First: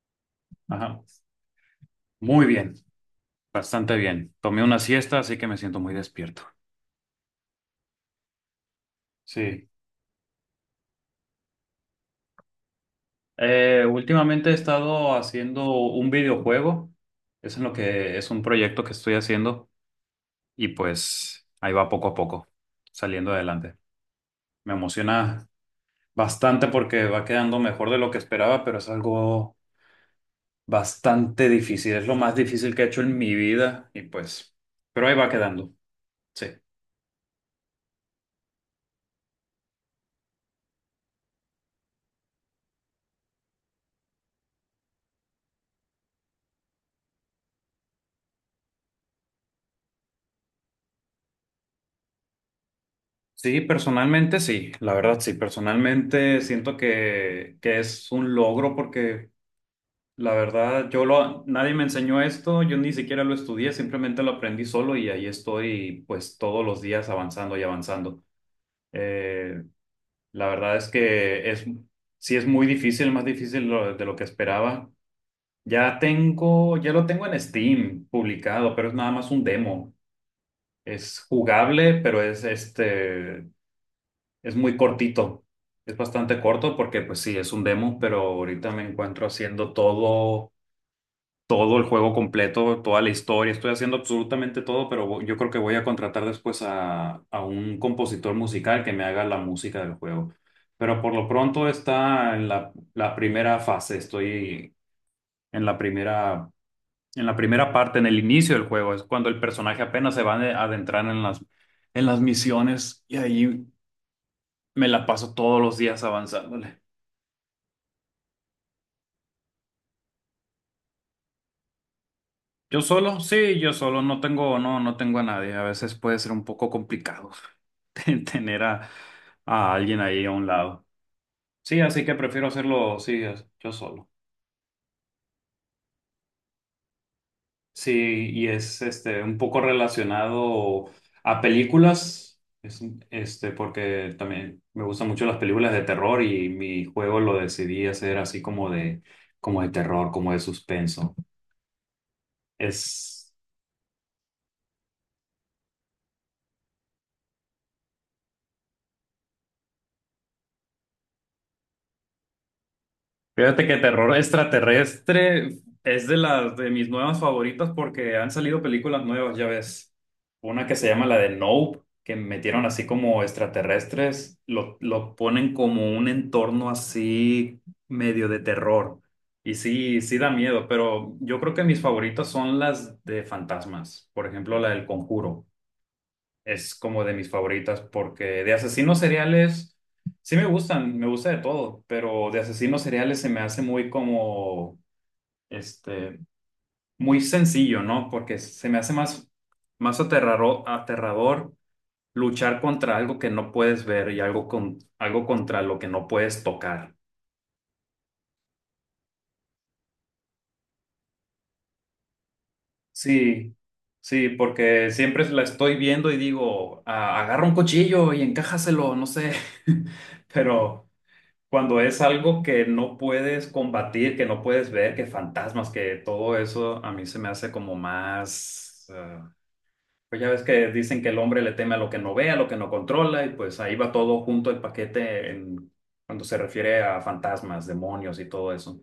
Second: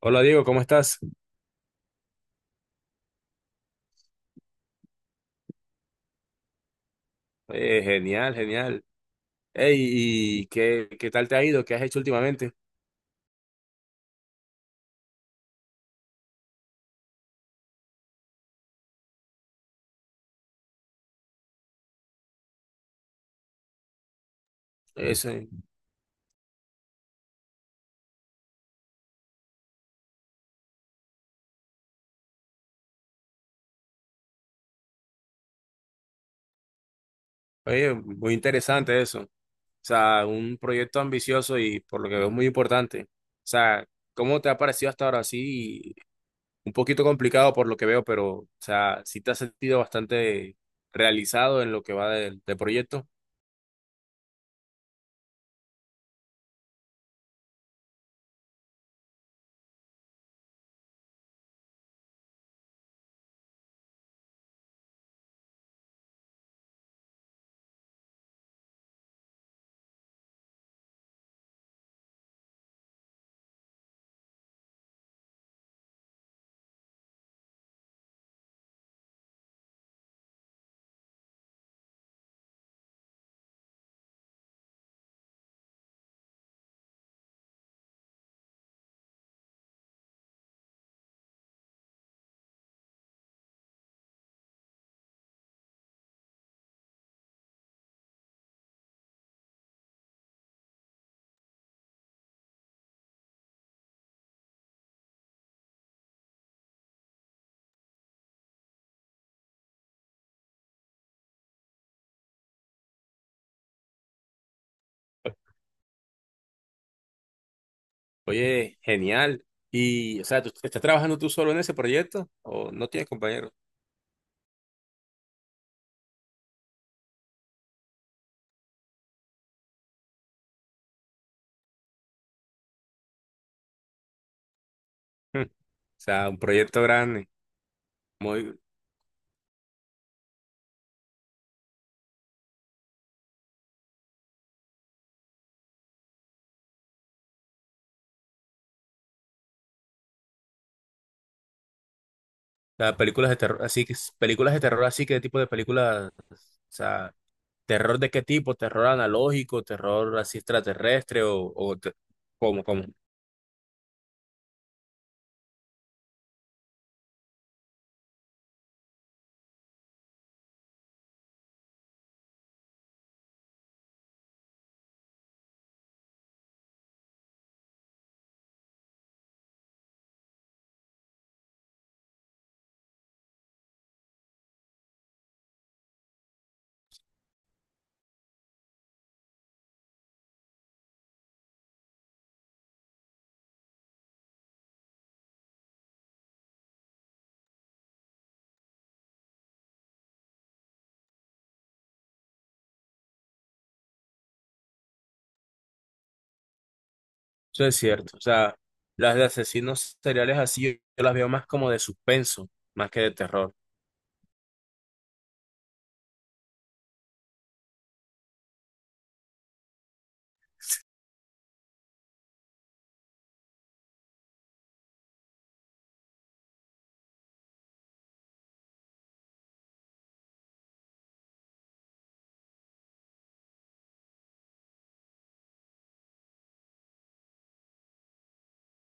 Hola Diego, ¿cómo estás? Ajá. Muy bien, bastante bien. Tomé una siesta, así que me siento muy despierto. Genial, genial. Sí. Ey, ¿y qué tal te ha ido? ¿Qué has hecho últimamente? Últimamente he estado haciendo un videojuego. Es en lo que es un proyecto que estoy haciendo y pues ahí va poco a poco, saliendo adelante. Me Eso, emociona bastante porque va quedando mejor de lo que esperaba, pero es algo bastante difícil. Es lo más difícil que he hecho en mi vida y pues, pero ahí va quedando. Sí. oye, muy interesante eso. O sea, un proyecto ambicioso y por lo que veo muy importante. O sea, ¿cómo te ha parecido hasta ahora? Sí, un poquito complicado por lo que veo, pero, o sea, sí te has sentido bastante realizado en lo que va del proyecto. Sí, personalmente sí, la verdad sí, personalmente siento que es un logro porque la verdad yo lo, nadie me enseñó esto, yo ni siquiera lo estudié, simplemente lo aprendí solo y ahí estoy pues todos los días avanzando y avanzando. Eh, la verdad es que es, sí es muy difícil, más difícil de lo que esperaba. Ya lo tengo en Steam publicado, pero es nada más un demo. Es jugable, pero es este. Es muy cortito, es bastante corto porque pues sí, es un demo, pero ahorita me encuentro haciendo todo, todo el juego completo, toda la historia, estoy haciendo absolutamente todo, pero yo creo que voy a contratar después a un compositor musical que me haga la música del juego. Pero por lo pronto está en la primera fase, estoy en la primera, en la primera, parte, en el inicio del juego, es cuando el personaje apenas se va a adentrar en las misiones y ahí... Me la paso todos los días avanzándole. Oye, genial. Y, o sea, ¿tú estás trabajando tú solo en ese proyecto o Yo no tienes solo, compañeros? sí, yo solo, no tengo, no tengo a nadie. A veces puede ser un poco complicado tener a alguien ahí a un lado. Sí, así que prefiero hacerlo, sí, yo solo. O sea, un proyecto grande. Sí, y Muy. es este un poco relacionado a películas, porque también me gustan mucho las películas de terror y mi juego lo decidí hacer así como de terror, como de suspenso. Las películas Es de terror, así que, películas de terror, así, que ¿qué tipo de películas? O sea, ¿terror de qué tipo? ¿Terror analógico? ¿Terror así extraterrestre? Cómo, cómo? Fíjate que terror extraterrestre es de las de mis nuevas favoritas porque han salido películas nuevas, ya ves. Una que se llama la de Nope, que metieron así como extraterrestres, lo ponen como un entorno así medio de terror. Y sí, sí da miedo, pero yo creo que mis favoritas son las de fantasmas, por ejemplo, la del Conjuro es como de mis favoritas porque de asesinos seriales sí me gustan, me gusta de todo, pero de asesinos seriales se me hace muy como, este, muy sencillo, ¿no? Porque se me hace más aterrador, aterrador luchar contra algo que no puedes ver y algo contra lo que no puedes tocar. Eso es cierto. O sea, las de asesinos seriales así, yo las veo más como de suspenso, más que de terror. Sí, sí, porque siempre la estoy viendo y digo, "Ah, agarra un cuchillo y encájaselo, no sé," pero... Cuando es algo que no puedes combatir, que no puedes ver, que fantasmas, que todo eso a mí se me hace como más... pues ya ves que dicen que el hombre le teme a lo que no ve, a lo que no controla, y pues ahí va todo junto el paquete en, cuando se refiere a fantasmas, demonios y todo eso.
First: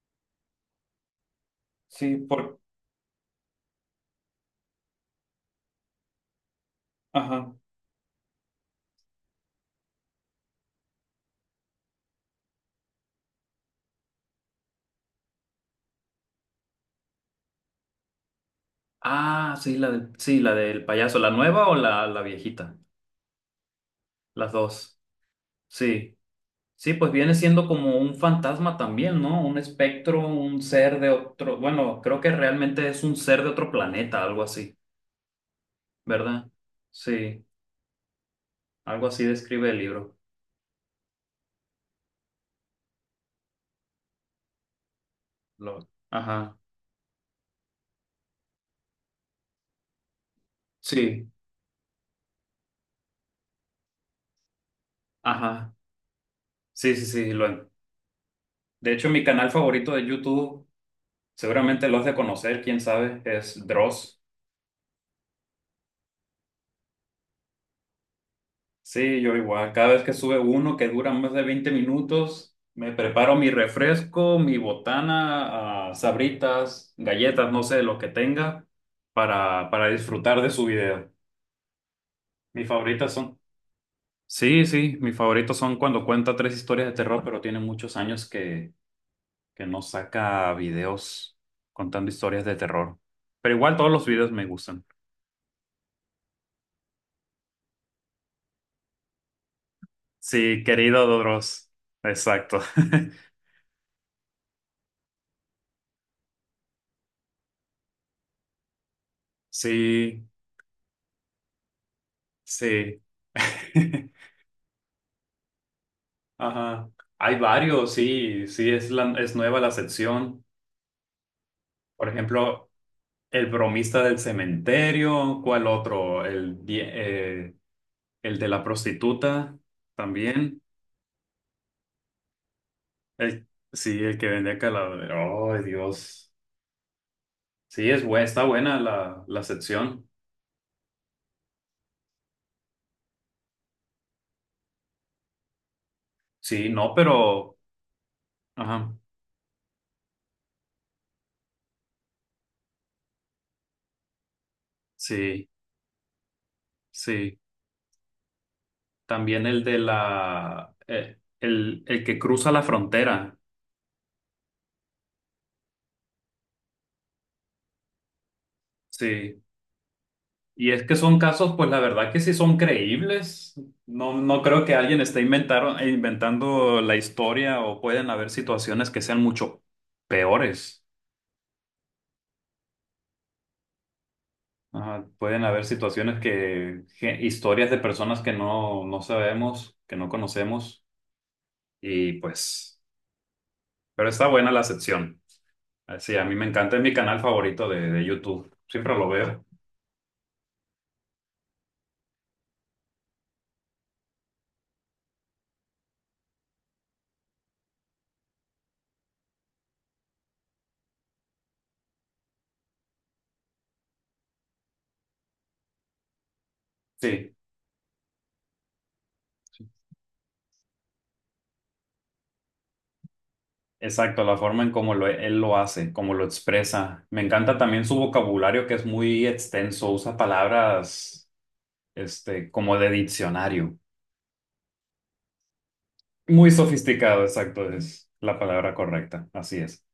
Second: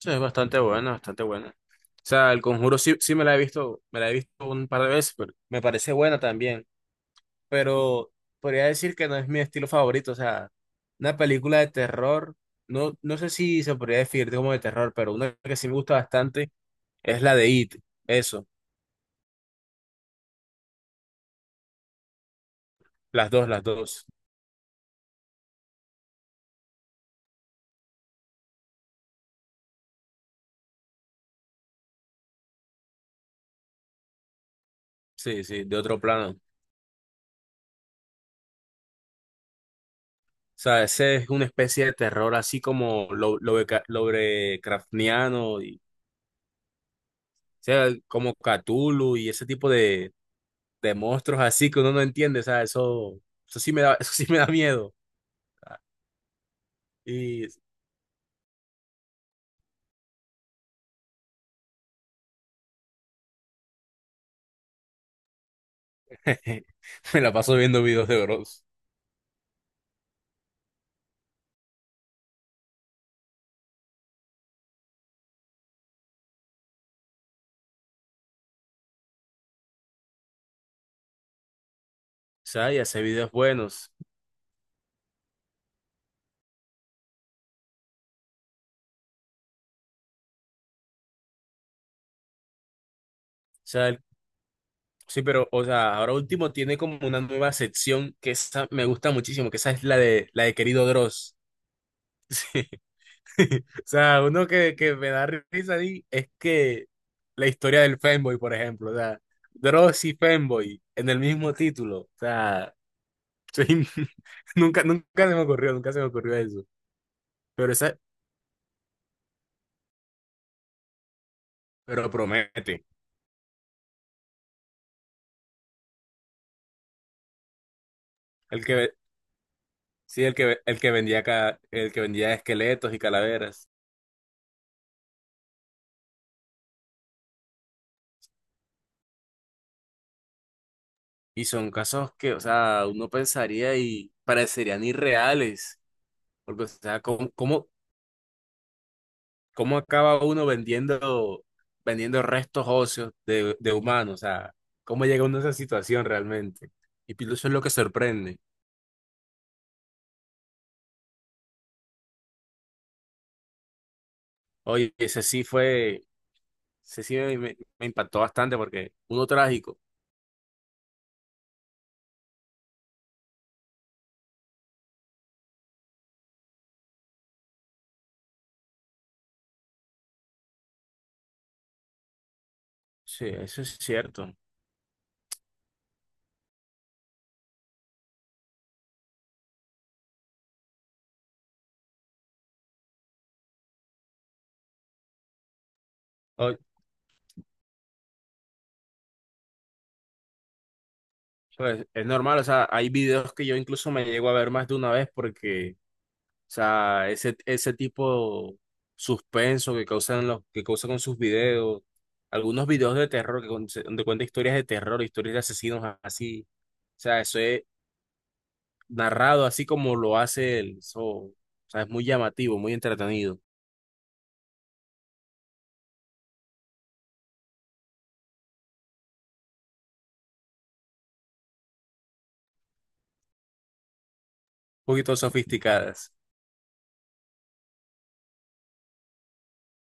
Eso es bastante buena, bastante buena. O Sí, sea, El por... Conjuro sí, sí me la he visto, me la he visto un par de veces, pero me parece buena también. Ajá. Pero podría decir que no es mi estilo favorito. O sea, una película de terror, no, no sé si se podría definir como de terror, pero una que sí me gusta bastante es la de It. Eso, Ah, sí, la del payaso, ¿la nueva o la viejita? las dos, las dos. Las dos. Sí. Sí, pues viene siendo como un fantasma también, ¿no? Un espectro, un ser de otro, bueno, creo que realmente es un ser de otro planeta, algo así, Sí, sí, de otro plano. ¿verdad? Sí, algo así describe el libro. O sea, ese es una especie de terror así como Lovecraftiano, y, o Ajá, sea, como Cthulhu y ese tipo de sí, monstruos así que uno no entiende. O sea, eso sí me da, eso sí me da miedo. ajá, sí, sí, sí. Y Lo... De hecho, mi canal favorito de YouTube, seguramente lo has de conocer, quién sabe, es Dross. me la paso viendo videos de bros. Sí, yo igual. Cada vez que sube uno que dura más de 20 minutos, me preparo mi refresco, mi botana, ah, sabritas, galletas, no sé, lo que tenga, para disfrutar de su video. O Mis sea, y hace favoritas videos son. buenos. O Sí, sí, mis favoritos son cuando cuenta tres historias de terror, pero tiene muchos años que no saca videos contando historias de terror. Pero igual sea, todos los videos me gustan. sí, pero, o sea, ahora último tiene como una nueva sección que esa me gusta muchísimo, que esa es la de Sí, Querido querido Dross. Dodros. Exacto. Sí. O sea, uno que me da risa ahí es que la historia del Femboy, por ejemplo. O sea, Dross y Sí, Femboy en el mismo título. O sea, sí. soy- nunca, nunca se me ocurrió, nunca se me ocurrió eso. Ajá. Hay Pero varios, esa, sí, sí, es, es nueva la sección. pero Por ejemplo, promete. el bromista del cementerio, ¿cuál otro? El de la El que, ve- prostituta sí, también. el que vendía, el que vendía esqueletos y El, calaveras. sí, el que vende calaveras. Oh, Dios. Sí, es buena, está buena la, la sección. Y son casos que, o sea, uno pensaría y parecerían irreales, porque, o Sí, no, sea, ¿cómo, pero... cómo, Ajá, cómo acaba uno vendiendo, vendiendo restos óseos de humanos? O sea, ¿cómo llega uno a sí, esa situación realmente? Y pues, sí. eso es lo que sorprende. También el de la... el que cruza la frontera. Oye, ese sí fue, ese sí me impactó bastante porque uno Sí. trágico. Y es que son casos, pues la verdad que sí son creíbles. No, no creo que alguien esté inventando la historia o pueden haber situaciones que sean mucho peores. Sí, eso es cierto. Ajá, pueden haber situaciones historias de personas que no sabemos, que no conocemos. Y pues, pero está buena la sección. Ah, sí, a mí me Oye, encanta, es mi canal favorito de YouTube. Siempre lo veo. pues es normal, o sea, hay videos que yo incluso me llego a ver más de una vez porque... O sea, ese tipo suspenso que causan los, que causa con sus videos, algunos videos de terror que donde cuenta historias de terror, historias de asesinos así. O sea, Sí. eso es narrado así como lo hace él. Eso, o sea, es muy llamativo, muy entretenido. Un Exacto, la forma en cómo él lo hace, cómo lo expresa. Me encanta también su vocabulario que es muy extenso, usa palabras como de diccionario. poquito sofisticadas. Muy sofisticado, exacto, es la palabra correcta, así es.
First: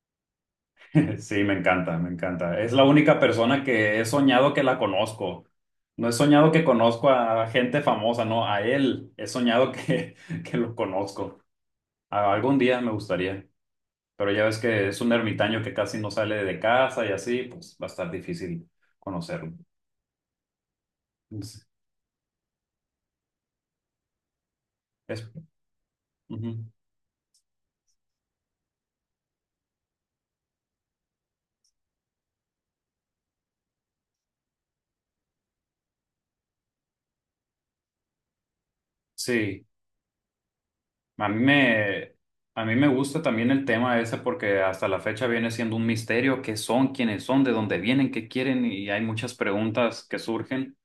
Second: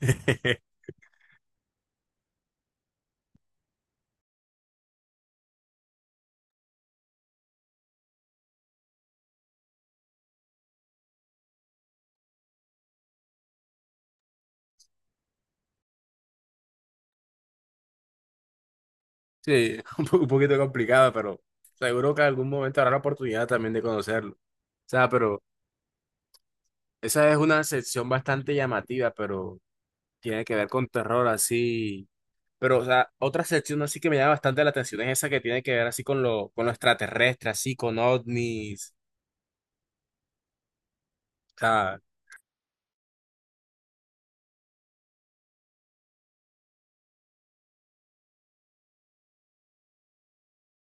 Sí, me encanta, me encanta. Es la única persona que he soñado que la conozco. No he soñado que conozco a gente famosa, no, a él he soñado que, que lo conozco. A- Algún día me gustaría. Pero ya ves que es un ermitaño que casi no sale de casa y así, pues va a estar difícil conocerlo. Sí, un un poquito complicada, pero Es, seguro que algún momento habrá la oportunidad también de conocerlo. O sea, es- pero Ujú. esa es una sección bastante llamativa, pero tiene que ver con terror así. Pero, o sea, otra sección así que me llama bastante la atención es esa que tiene que ver así con lo extraterrestre, así con ovnis. Sí, a mí O sea, me, a mí me gusta también el tema ese porque hasta la fecha viene siendo un misterio qué son, quiénes son, de dónde vienen, qué quieren y hay muchas preguntas que surgen.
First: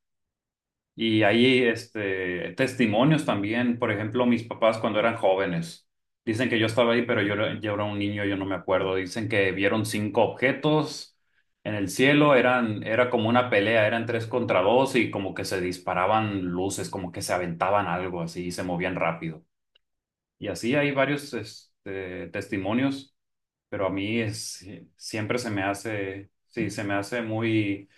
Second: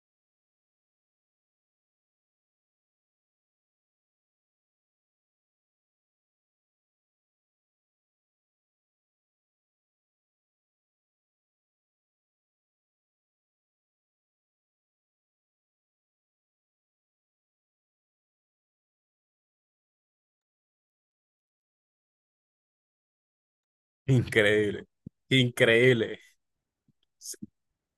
Y hay testimonios también, por ejemplo, mis papás cuando eran jóvenes, dicen que yo estaba ahí, pero yo era un niño, yo no me acuerdo, dicen que vieron cinco objetos en el cielo, eran, era como una pelea, eran tres contra dos y como que se disparaban luces, como que se aventaban algo así y se movían rápido. Y así hay varios testimonios, pero a mí es, increíble, siempre se me increíble. hace, sí, se me hace Sí, muy...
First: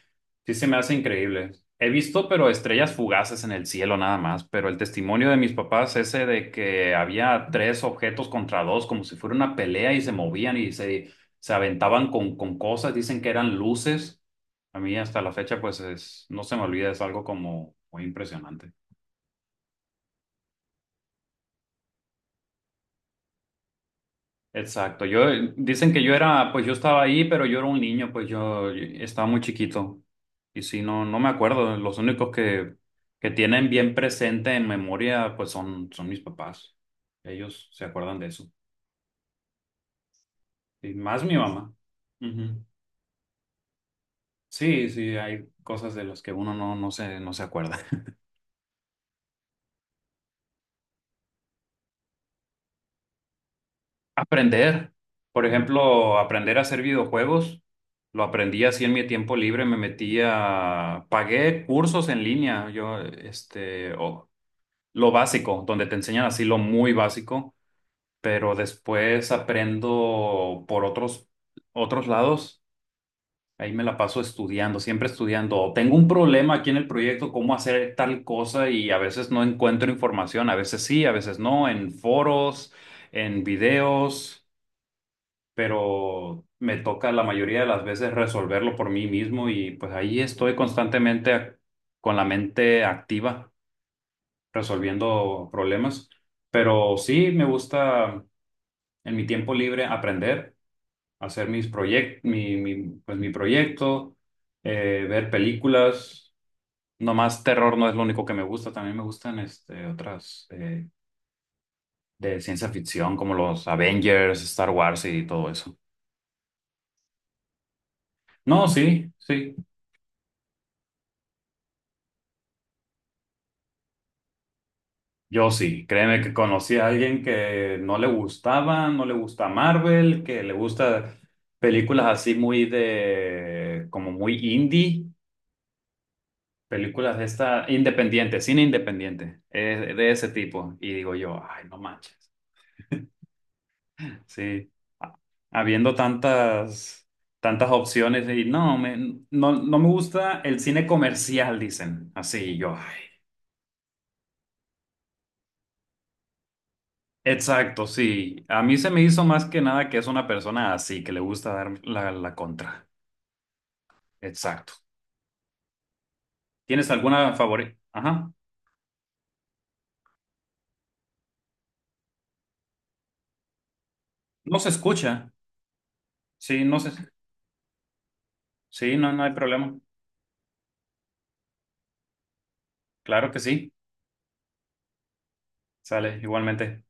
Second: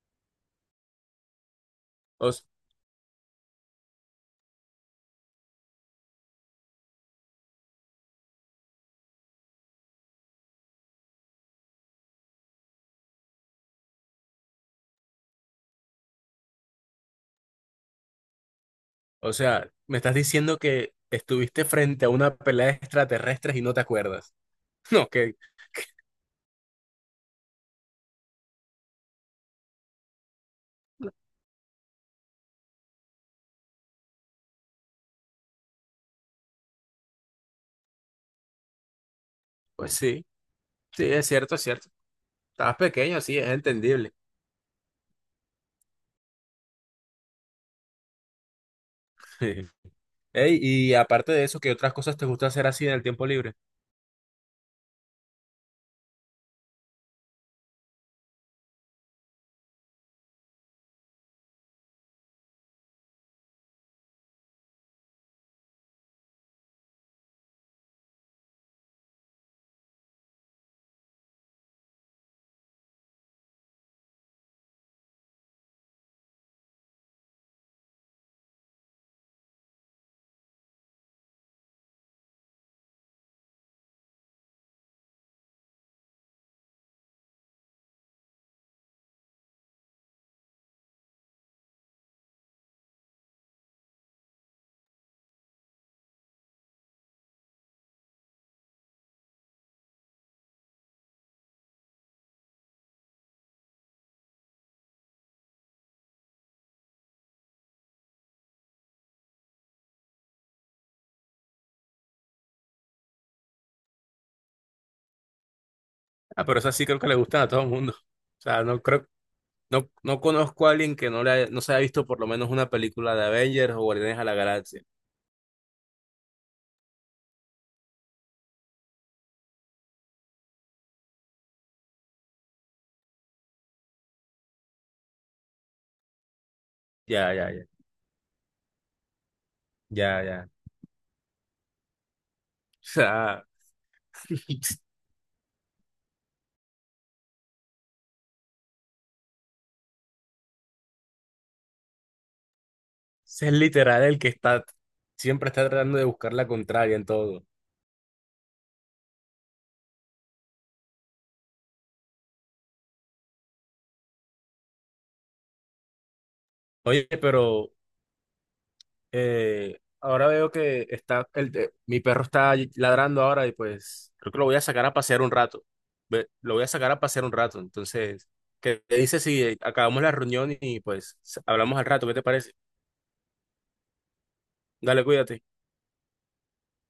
Sí, se me hace increíble. He visto, O, s- pero estrellas fugaces en el cielo nada más, pero el testimonio de mis papás, ese de que había tres objetos contra dos, como si fuera una pelea y se movían y se aventaban con cosas, dicen que eran luces. A mí hasta la fecha, pues es, no se me olvida, es algo como muy impresionante. o sea, me estás diciendo que estuviste frente a una pelea de extraterrestres y no te acuerdas. Exacto. No, Yo que, dicen que yo era, pues yo estaba ahí, pero yo era un niño, pues yo estaba muy chiquito. Y sí, no, no me acuerdo. Los únicos que tienen bien presente en memoria, pues son, son mis papás. Ellos se acuerdan de eso. pues sí, Y sí, más es mi cierto, es mamá. cierto. Ujú. Estabas pequeño, sí, es entendible. Sí, sí, hay cosas de las que uno no, no se acuerda. Ey, y aparte de eso, ¿qué otras cosas te gusta hacer así en el tiempo libre? Aprender, por ejemplo, aprender a hacer videojuegos, lo aprendí así en mi tiempo libre, pagué cursos en línea, lo básico, donde te enseñan así lo muy básico, pero después aprendo por otros, lados, ahí me la paso estudiando, siempre estudiando, o tengo un problema aquí en el proyecto, cómo hacer tal cosa y a veces no encuentro información, a veces sí, a veces no, en foros, en videos, pero me toca la mayoría de las veces resolverlo por mí mismo y pues ahí estoy constantemente con la mente activa resolviendo problemas. Pero sí me gusta en mi tiempo libre aprender, hacer mis proyectos, pues mi proyecto, ver películas. Nomás terror no es lo único que me gusta, también me gustan otras de ciencia ficción como los Avengers, Star Wars y todo eso. Ah, pero esas sí creo que le gustan a todo el mundo. O sea, No, no creo. sí, sí. No, no conozco a alguien que no se haya visto por lo menos una película de Avengers o Guardianes a la Galaxia. Yo sí, créeme que conocí a alguien que no le gustaba, no le gusta Marvel, que le gusta películas así muy de, como muy indie, películas de Ya, ya, ya, esta, independiente, cine independiente, de ya, ese ya. O tipo. Y digo yo, ay, no manches. sea, Sí, ese ha- habiendo tantas, tantas opciones y no me gusta el cine comercial, dicen. Así y yo. es literal el que está, siempre está tratando de buscar la contraria en todo. Exacto, sí. A mí se me hizo más que nada que es una persona así, que le gusta dar la contra. Exacto. ¿Tienes Oye, alguna pero favorita? Ajá. Ahora veo que está, mi perro está ladrando ahora y pues creo que lo voy No a se sacar a pasear un escucha. rato. Ve, lo voy Sí, a no se. sacar a pasear un rato. Entonces, ¿qué te Sí, no, no dices hay si problema. acabamos la reunión y pues hablamos al rato? ¿Qué te parece? Claro que sí. Dale, cuídate. Sale, igualmente.